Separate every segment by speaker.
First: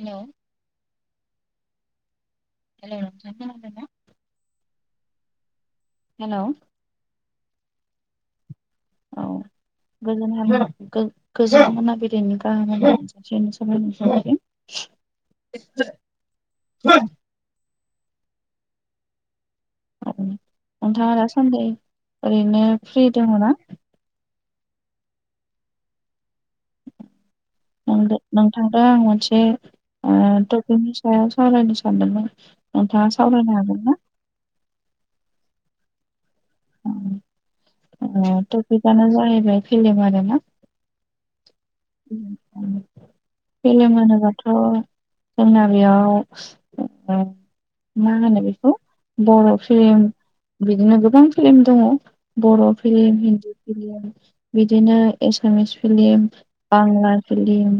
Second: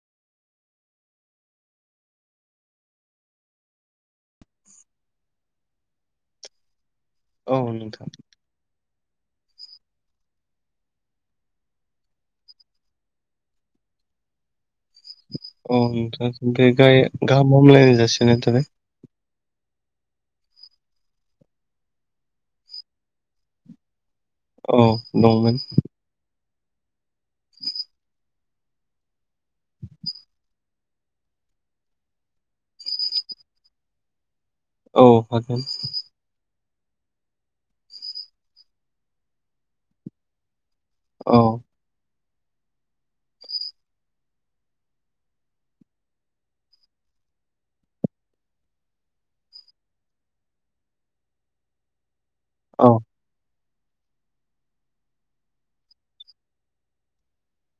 Speaker 1: हेल हेल नोंथां खोनादोंना।
Speaker 2: [unintelligible] [inaudible]
Speaker 1: हेल'
Speaker 2: औ नोंथां।
Speaker 1: औ गोजोन मोनाबिलि [unintelligible]
Speaker 2: अ नोंथांसिमबो गाय- गाहाम हामलायनाय जासि हरबाय।
Speaker 1: औ नोंथाङा दासान्दि ओरैनो फ्रि दङ ना।
Speaker 2: औ दंमोन।
Speaker 1: नोदों नोंथांदो आं मोनसे ओ ट पिकनि सायाव सावरायनो सानदोंमोन नोंथाङा सावरायनो हागोन ना?
Speaker 2: औ हागोन।
Speaker 1: अ टपिकयानो जाहैबाय फिलिम आरोना।
Speaker 2: औ
Speaker 1: उम उम फिलिम होनोबाथ' जोंना बेयाव ओ मा होनो बेखौ बर' फिलिम बिदिनो गोबां फिलिम दङ। बर'
Speaker 2: औ
Speaker 1: फिलिम हिन्दी फिलिम बिदिनो एसामिस फिलिम बांला फिलिम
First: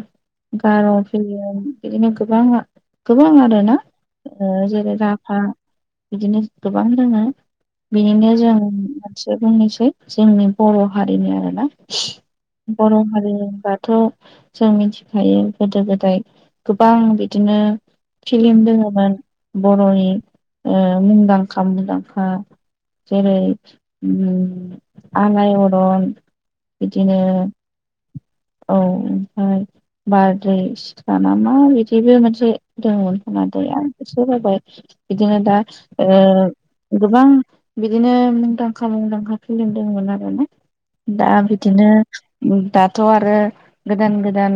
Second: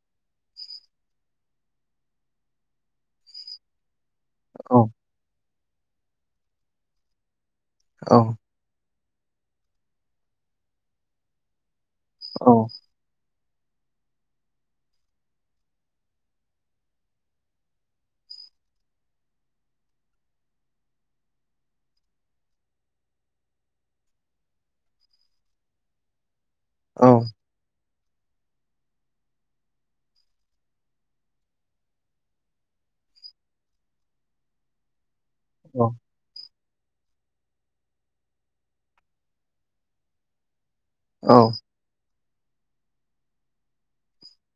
Speaker 1: गार' फिलिम बिदिनो गोबां गोबां आरोना। ओ
Speaker 2: औ
Speaker 1: जेरै राभा बिदिनो गोबां दोङो
Speaker 2: औ
Speaker 1: बिनिनो जों से बुंनोसै जोंनि बर' हारिनि आरोना
Speaker 2: औ
Speaker 1: बर'हारि थ जों मिथिखायो गोदो गोदाय गोबां बिदिनो फिलिम दोङोमोन बर'नि ओ मुंदांखा मुंदांखा। जेरै उम आलायअरन
Speaker 2: औ
Speaker 1: बिदिनो औ ओमफ्राय बारदै सिख्ला नामा बिदिबो मोनसे दङमोनखोमा दै आं एसे बावबाय। बिदिनो दा
Speaker 2: औ
Speaker 1: ओ। गोबां बिदिनो मुंदांखा मुंदांखा फिलिम दंमोन आरोना। दा
Speaker 2: औ
Speaker 1: बिदिनो दाथ' आरो गोदान गोदान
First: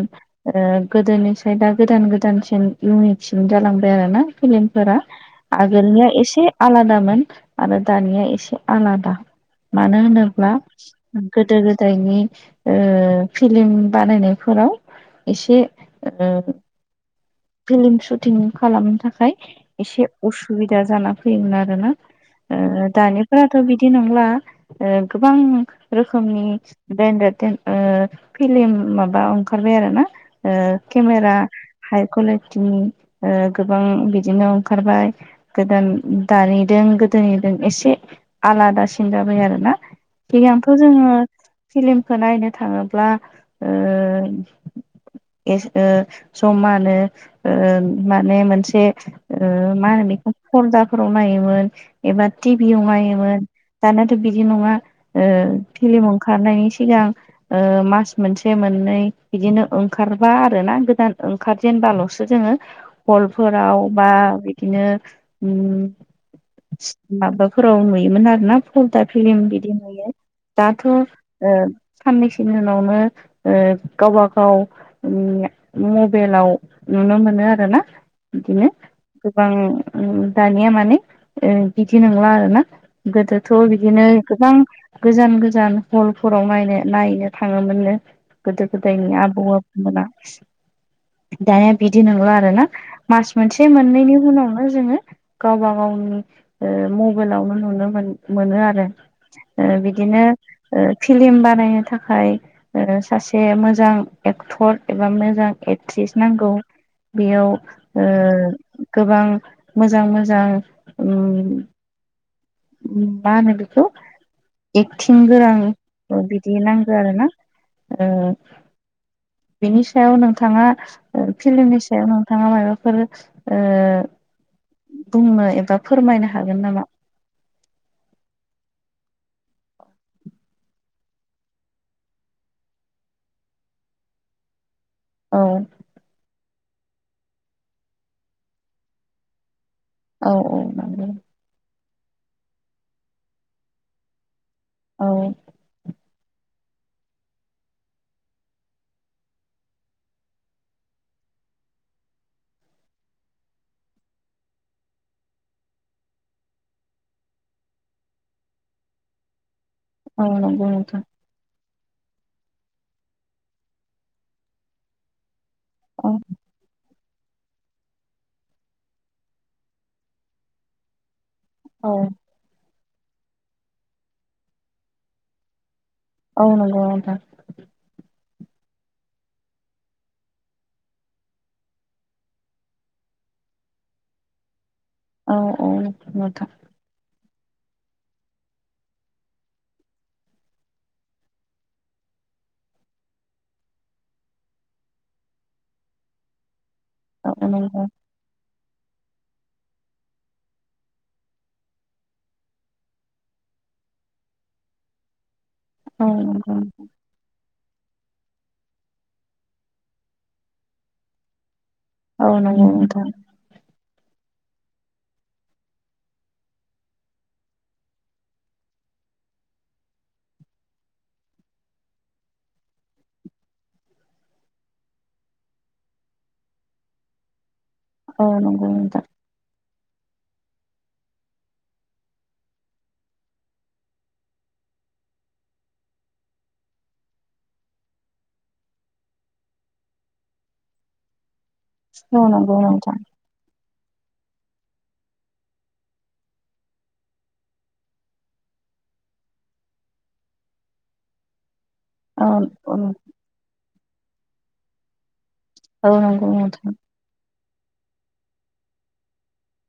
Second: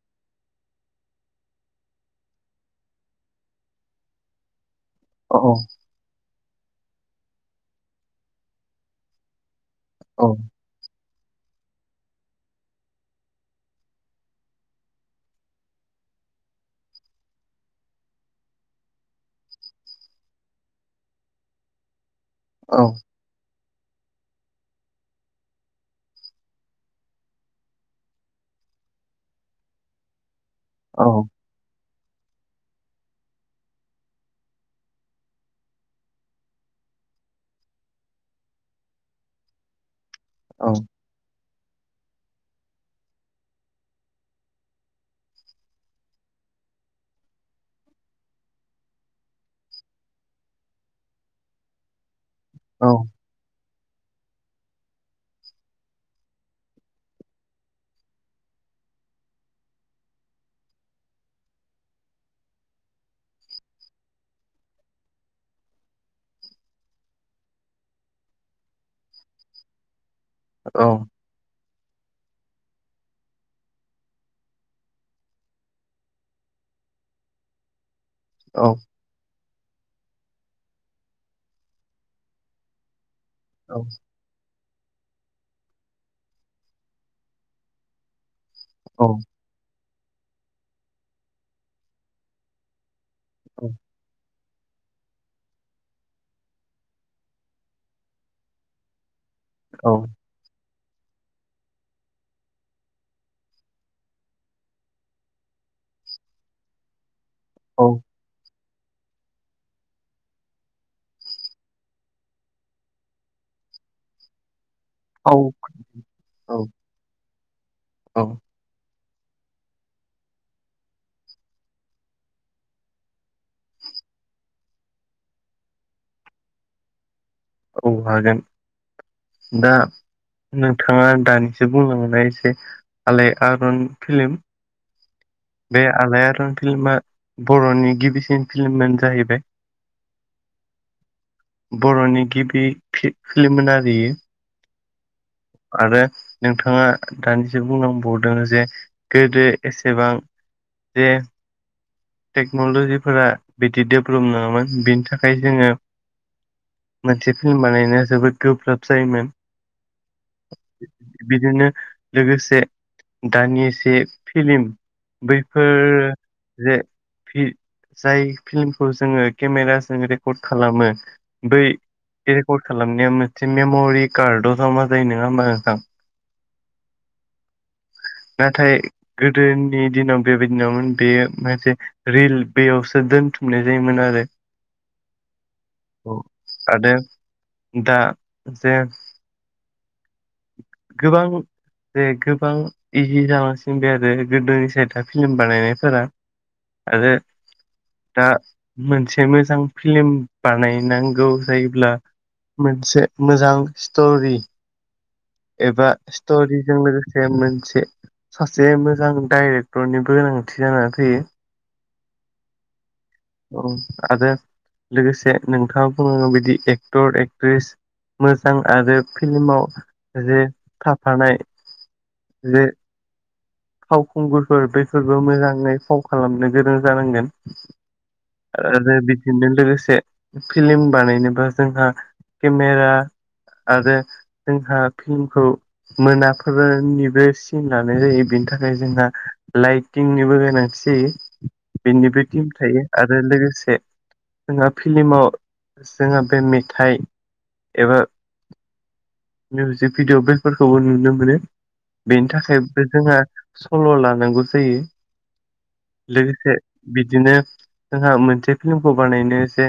Speaker 1: ओ गोदोनिसाय दा गोदान गोदानसिन इउनिकसिन जालांबाय आरो ना फिलिम फोरा
Speaker 2: औ
Speaker 1: आगोलनिया एसे आलादामोन आरो दानिया एसे आलादा मानो होनोब्ला गोदो गोदायनि ओ फिलिम बानायनायफोराव एसे ओ फिलिम सुटिं खालामनो थाखाय एसे उसुबिदा जाना फैयोमोन आरोना।
Speaker 2: औ
Speaker 1: ओ दानिफ्रा थ' बिदि नंला ओ गोबां रोखोमनि ब्रेडेत थेन ओ खै फिलिम माबा ओंखारबाय आरोना ओ
Speaker 2: औ
Speaker 1: केमेरा हाय कुवालिटिनि ओ गोबां बिदिनो ओंखारबाय गोदान दानिदों गोदोनिदों एसे आलादासिन जाबाय आरोना सिगाङावथ' जोङो फिलिमखौ नायनो थाङोब्ला ओ एस ओ जमानो ओ माने मोनसे ओ मा होनो बेखौ फरदाफोराव नायोमोन एबा टि भियाव नायोमोन। दानियाथ' बिदि नङा ओ फिलिम ओंखारनायनि सिगां ओ मास मोनसे मोन नै बिदिनो ओंखारबा आरोना गोदान ओंखारजेनबाल' सो जोङो हलफोराव बा बिदिनो ओ ओम माबाफोराव नुयोमोन आरो ना फरदा फिलिम बिदि नुयो।
Speaker 2: औ
Speaker 1: दाथ' ओ साननैसोनि उनावनो ओ गावबागाव ओम मबाइलाव नुनो मोनो आरोना
Speaker 2: औ
Speaker 1: बिदिनो। गोबां दानिया माने बिदि नंला आरोना गोदोथ' बिदिनो गोबां गोजान गोजान हलफोराव नायनो नायनो थाङोमोननो गोदो गोदायनि आबौ आबै मोना दानिया बिदि नंला आरो ना मास मोनसे मोननैनि उनावनो जोङो गावबा गावनि ओ मबाइलावनो नुनो मोन मोनो आरो ओ बिदिनो फिल्म बानायनो थाखाय ओ सासे मोजां एक्टर एबा मोजां एक्ट्रिस नांगौ बेयाव ओ गोबां मोजां मोजां उम मा होनो बेखौ एक्थिं गोरों बिदि नांगौ आरो ना ओ
Speaker 2: औ
Speaker 1: बिनि सायाव नोंथाङा फिल्मनि सायाव नोंथाङा माबाफोर ओ बुंनो एबा फोरमायनो हागोन नामा?
Speaker 2: औ हागोन दा नोंथाङा दानिसो बुंलांनाय जे आलायारन फिल्म
Speaker 1: औ
Speaker 2: बे आलायारन फिल्मा बर'नि गिबिसिन फिल्मानो जाहैबाय
Speaker 1: औ औ।
Speaker 2: बर'नि गिबि फिलिममोन आरो इयो
Speaker 1: औ
Speaker 2: आरो नोंथाङा दानिसो बुंलांबावदों जे गोदो एसेबां जे टेक्न'ल'जिफोरा बिदि डेभेलप नङामोन बिनि थाखाय जोङो मोनसे फिल्म बानायनाया जोबोद गोब्राब जायोमोन
Speaker 1: औ बुं नोंथां।
Speaker 2: बिदिनो लोगोसे दानि जे फिल्म बै। फोर
Speaker 1: औ
Speaker 2: जे फि जाय फिल्मखौ जोङो केमेराजों रेकर्ड खालामो बै
Speaker 1: औ
Speaker 2: रेकर्ड खालामनाया मोनसे मेम'रि कार्डआव जमा जायो नङा होमबा नोंथां?
Speaker 1: औ नंगौ नोंथां।
Speaker 2: नाथाय गोदो नि दिनाव बेबायदि नङामोन बे मोनसे रिल बेयावसो दोनथुमनाय जायोमोन आरो।
Speaker 1: औ औ नोंथां
Speaker 2: आरो दा जे गोबां जे गोबां इजि जालांसिनबाय आरो गोदोनि साइदआ फिल्म बानायनायफोरा आरो
Speaker 1: औ नंगौ
Speaker 2: दा मोनसे मो मोजां फिल्म बानायनांगौ जायोब्ला मोनसे मोजां स्ट'रि एबा
Speaker 1: औ नंगौ
Speaker 2: स्ट'रिजों लोगोसे मोनसे सासे मोजां डाइरेक्टरनि गोनांथि जानानै फैयो।
Speaker 1: औ नंगौ नोंथां।
Speaker 2: औ आरो लोगोसे नोंथाङा बुंनांगौ बिदि एक्टर एक्ट्रिस मोजां आरो फिल्माव जे थाफानाय। जे फावखुंगुरफोर बेफोरबो मोजाङै फाव खालामनो गोरों जानांगोन।
Speaker 1: औ नंगौ
Speaker 2: आरो
Speaker 1: नोंथां
Speaker 2: बिदिजों लोगोसे फिल्म बानायनोबा जोंहा केमेरा आरो जोंहा फिल्मखौ मोना फोरनिबो सिन लानाय जायो बेनि थाखाय जोंहा लाइटिंनिबो गोनांथि जि बेनिबो
Speaker 1: औ
Speaker 2: टिम
Speaker 1: नंगौ
Speaker 2: थायो।
Speaker 1: नोंथां
Speaker 2: आरो लोगोसे जोंहा फिल्माव जोंहा बे मेथाइ एबा मिउजिक भिडियअ बेफोरखौबो नुनो मोनो बेनि
Speaker 1: औ
Speaker 2: थाखायबो जोंहा सल' लानांगौ जायो
Speaker 1: औ नंगौ
Speaker 2: लोगोसे
Speaker 1: नोंथां
Speaker 2: बिदिनो जोंहा मोनसे फिल्मखौ बानायनो जे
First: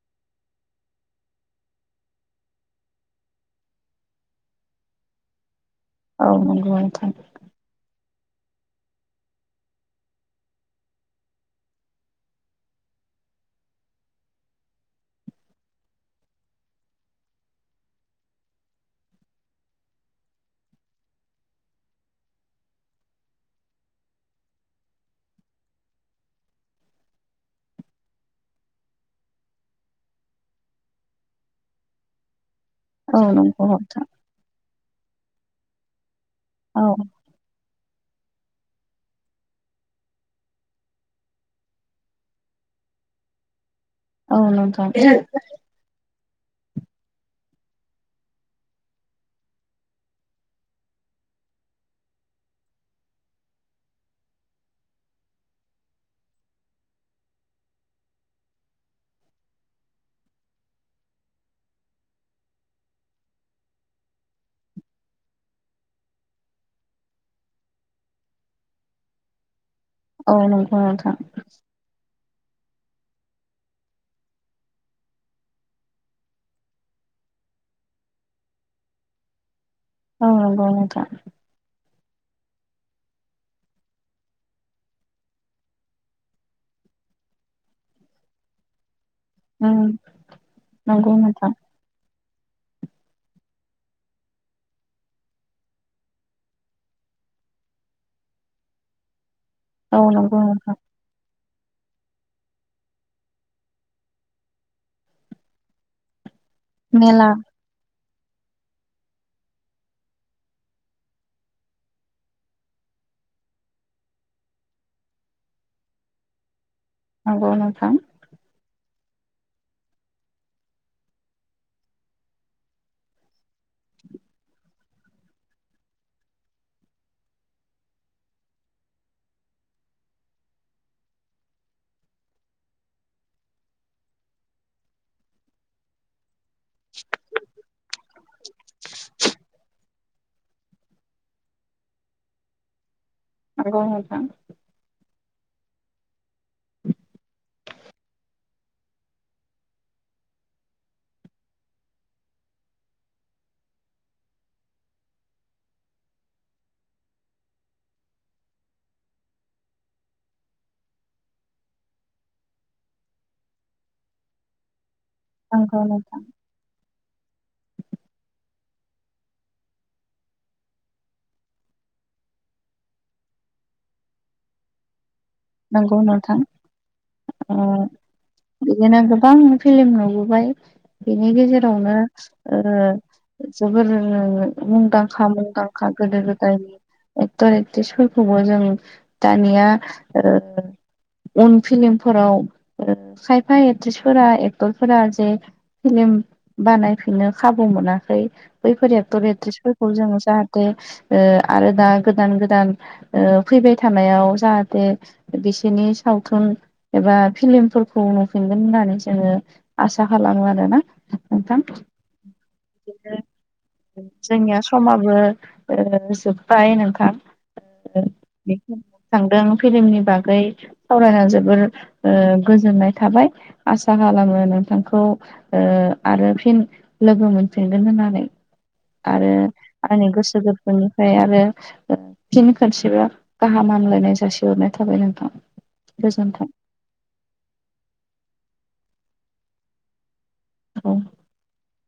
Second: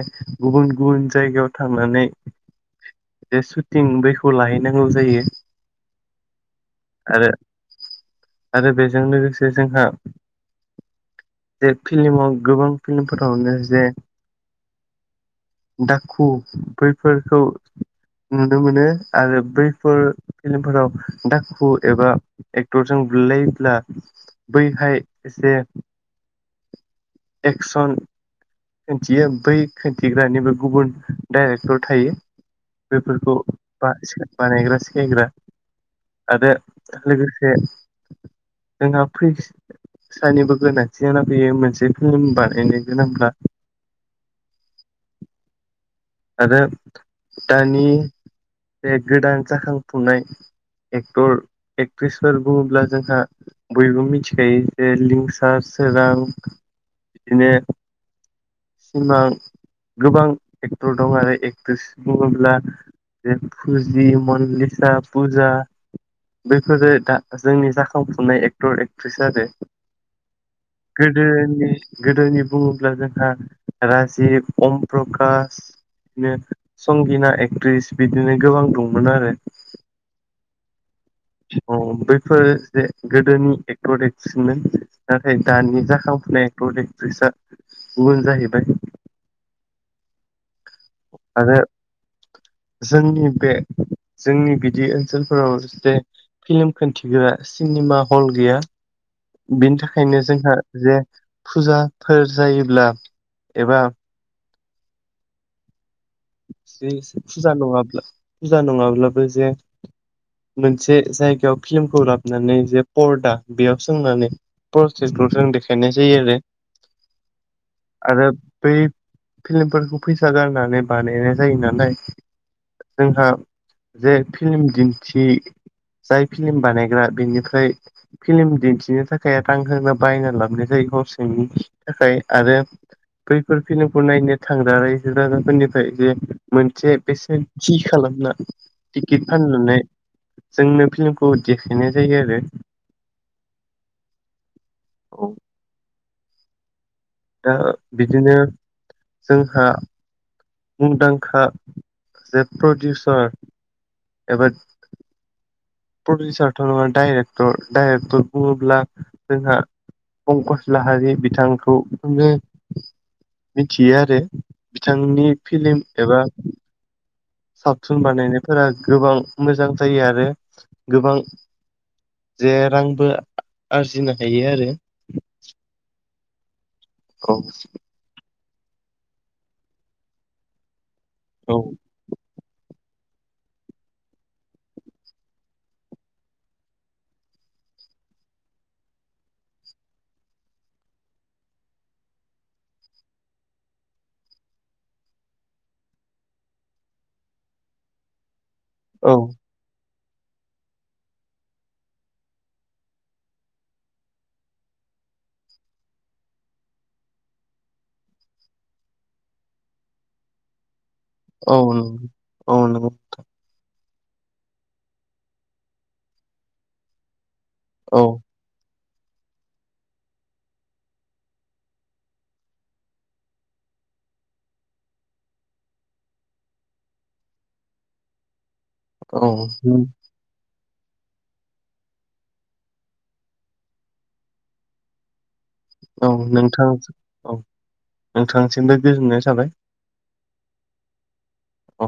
Speaker 2: गुबुन गुबुन जायगायाव थांनानै बे सुटिं बैखौ लाहैनांगौ जायो
Speaker 1: औ नंगौ नोंथां
Speaker 2: आरो आरो बेजों लोगोसे जोंहा जे फिल्माव गोबां फिन फोरावनो जे दाखु बैफोरखौ नुनो मोनो आरो बैफोर फिल्मफोराव दाखुु एबा एक्टरजों बुलायोब्ला बैहाय जे
Speaker 1: [inaudible]
Speaker 2: एक्सन खिन्थियो बै खिन्थिग्रानिबो गुबुन डाइरेक्टर थायो
Speaker 1: औ
Speaker 2: बेफोरखौ
Speaker 1: नंगौ
Speaker 2: बा
Speaker 1: नोंथां
Speaker 2: बानायग्रा सिखायग्रा आरो
Speaker 1: औ
Speaker 2: लोगोसे जोंहा फैसानिबो गोनांथि जाना फैयो मोनसे हम फिल्म बानायनो गोनांब्ला
Speaker 1: औ नोंथां
Speaker 2: आरो दानि बे गोदान जाखांफुनाय एक्टर एक्ट्रिसफोर बुङोब्ला जोंहा बयबो मिथिखायो जे लिंसार सोरां बिदिनो सिमां गोबां एक्टर दं आरो एक्ट्रिस बुङोब्ला जे फुजि मनालिसाा पुजा बैफोरो दा जोंनि जाखांफुनाय एक्टर एक्ट्रिस आरो
Speaker 1: औ नंगौ नोंथां
Speaker 2: गोदोनि गोदोनि बुङोब्ला जोंहा राजिब अम प्रकास बिदिनो संगिना एक्ट्रिस बिदिनो गोबां दंमोन आरो
Speaker 1: औ नंगौ नोंथां
Speaker 2: औ बैफोर जे गोदोनि एक्टर एक्सनमोन नाथाय दानि जाखां एक्टर एक्ट्रिसआ गुबुन जाहैबाय
Speaker 1: उम नंगौ नोंथां
Speaker 2: आरो जोंनि बे जोंनि बिदि ओनसोलफोराव जे फिल्म खिन्थिग्रा सिनेमा हल गैया बिनि
Speaker 1: औ
Speaker 2: थाखायनो
Speaker 1: नंगौ
Speaker 2: जोंहा
Speaker 1: नोंथां
Speaker 2: जे फुजाफोर जायोब्ला एबा जे
Speaker 1: मेला
Speaker 2: फुजा नङाब्ला फुजा नङाब्लाबो जे मोनसे जायगायाव फिल्मखौ लाबोनानै जे पर्दा बेयाव सोंनानै प्रसेसखौ जों देखायनाय जायो आरो
Speaker 1: नंगौ नोंथां
Speaker 2: आरो बै फिल्मफोरखौ फैसा गारनानै बानायनाय जायो नालाय जोंहा जे फिल्म दिन्थि जाय फिल्म बानायग्रा बेनिफ्राय फिल्म दिन्थिनो थाखाय रां होनो बायना लाबोनाय जायो गावनि थाखाय आरो बैफोर फिल्मखौ नायनो थांग्रा रायजो राजाफोरनि जे मोनसे बेसेन थ खालामना टिकेट फाननानै जोंनो फिल्मखौ देखायनाय जायो आरो
Speaker 1: औथ
Speaker 2: औ दा बिदिनो जोंहा मुंदांखा जे प्रडिउसार एबा प्रडिउसार थ' नङा डाइरेक्टर डाइरेक्टर बुङोब्ला जोंहा पंकस लाहारि बिथांखौ जनो मिथियो आरो बिथांनि फिल्म
Speaker 1: नंगौ नोंथां
Speaker 2: एबा सावथुन बानायनायफोरा गोबां मोजां जायो आरो गोबां जे रांबो आरजिनो हायो आरो
Speaker 1: नंगौ नावथां।
Speaker 2: औ!
Speaker 1: बिदिनो गोबां फिलम नुबोबाय बिनि गेजेरावनो जोबोर मुंदांखा मुंदांखा गोदो गोदायनि एक्टर एक्ट्रिसफोरखौबो जों दानिया उन फिलमफोराव खायफा एक्ट्रिसफोरा एक्टरफोरा जे फिलिम बानायफिननो खाबु मोनाखै
Speaker 2: औ
Speaker 1: बैफोरयाथ' एट्रिसफोर खौ जों जाहाथे आरो दा गोदान गोदान फैबाय थानायाव जाहाथे बिसोरनि सावथुन एबा फिल्मफोरखौ नुफिनगोन होननानै जोङो आसा ला न आरो ना।
Speaker 2: औनो औनो।
Speaker 1: जोंनिया समाबो जोब्बाय नोंखां
Speaker 2: औ
Speaker 1: थांदों। फिलमनि बागै सावरायना जोबोर गोजोननाय थाबाय। आसा खालामो नों नोंथखौ आरो फिन लोगो मोनफिनगोन होननानै आरो
Speaker 2: औ
Speaker 1: आंनि गोसो गोरबो बेनिफ्राय आरो फिन खोनसेब गाहामामलायनाय जासिग दरनाय थाबाय नोंथां।
Speaker 2: औ
Speaker 1: गोजोन्थों
Speaker 2: नोंथां औ नोंथांसिमबो गोजोननाय जाबाय।
Speaker 1: औ।
Speaker 2: औ।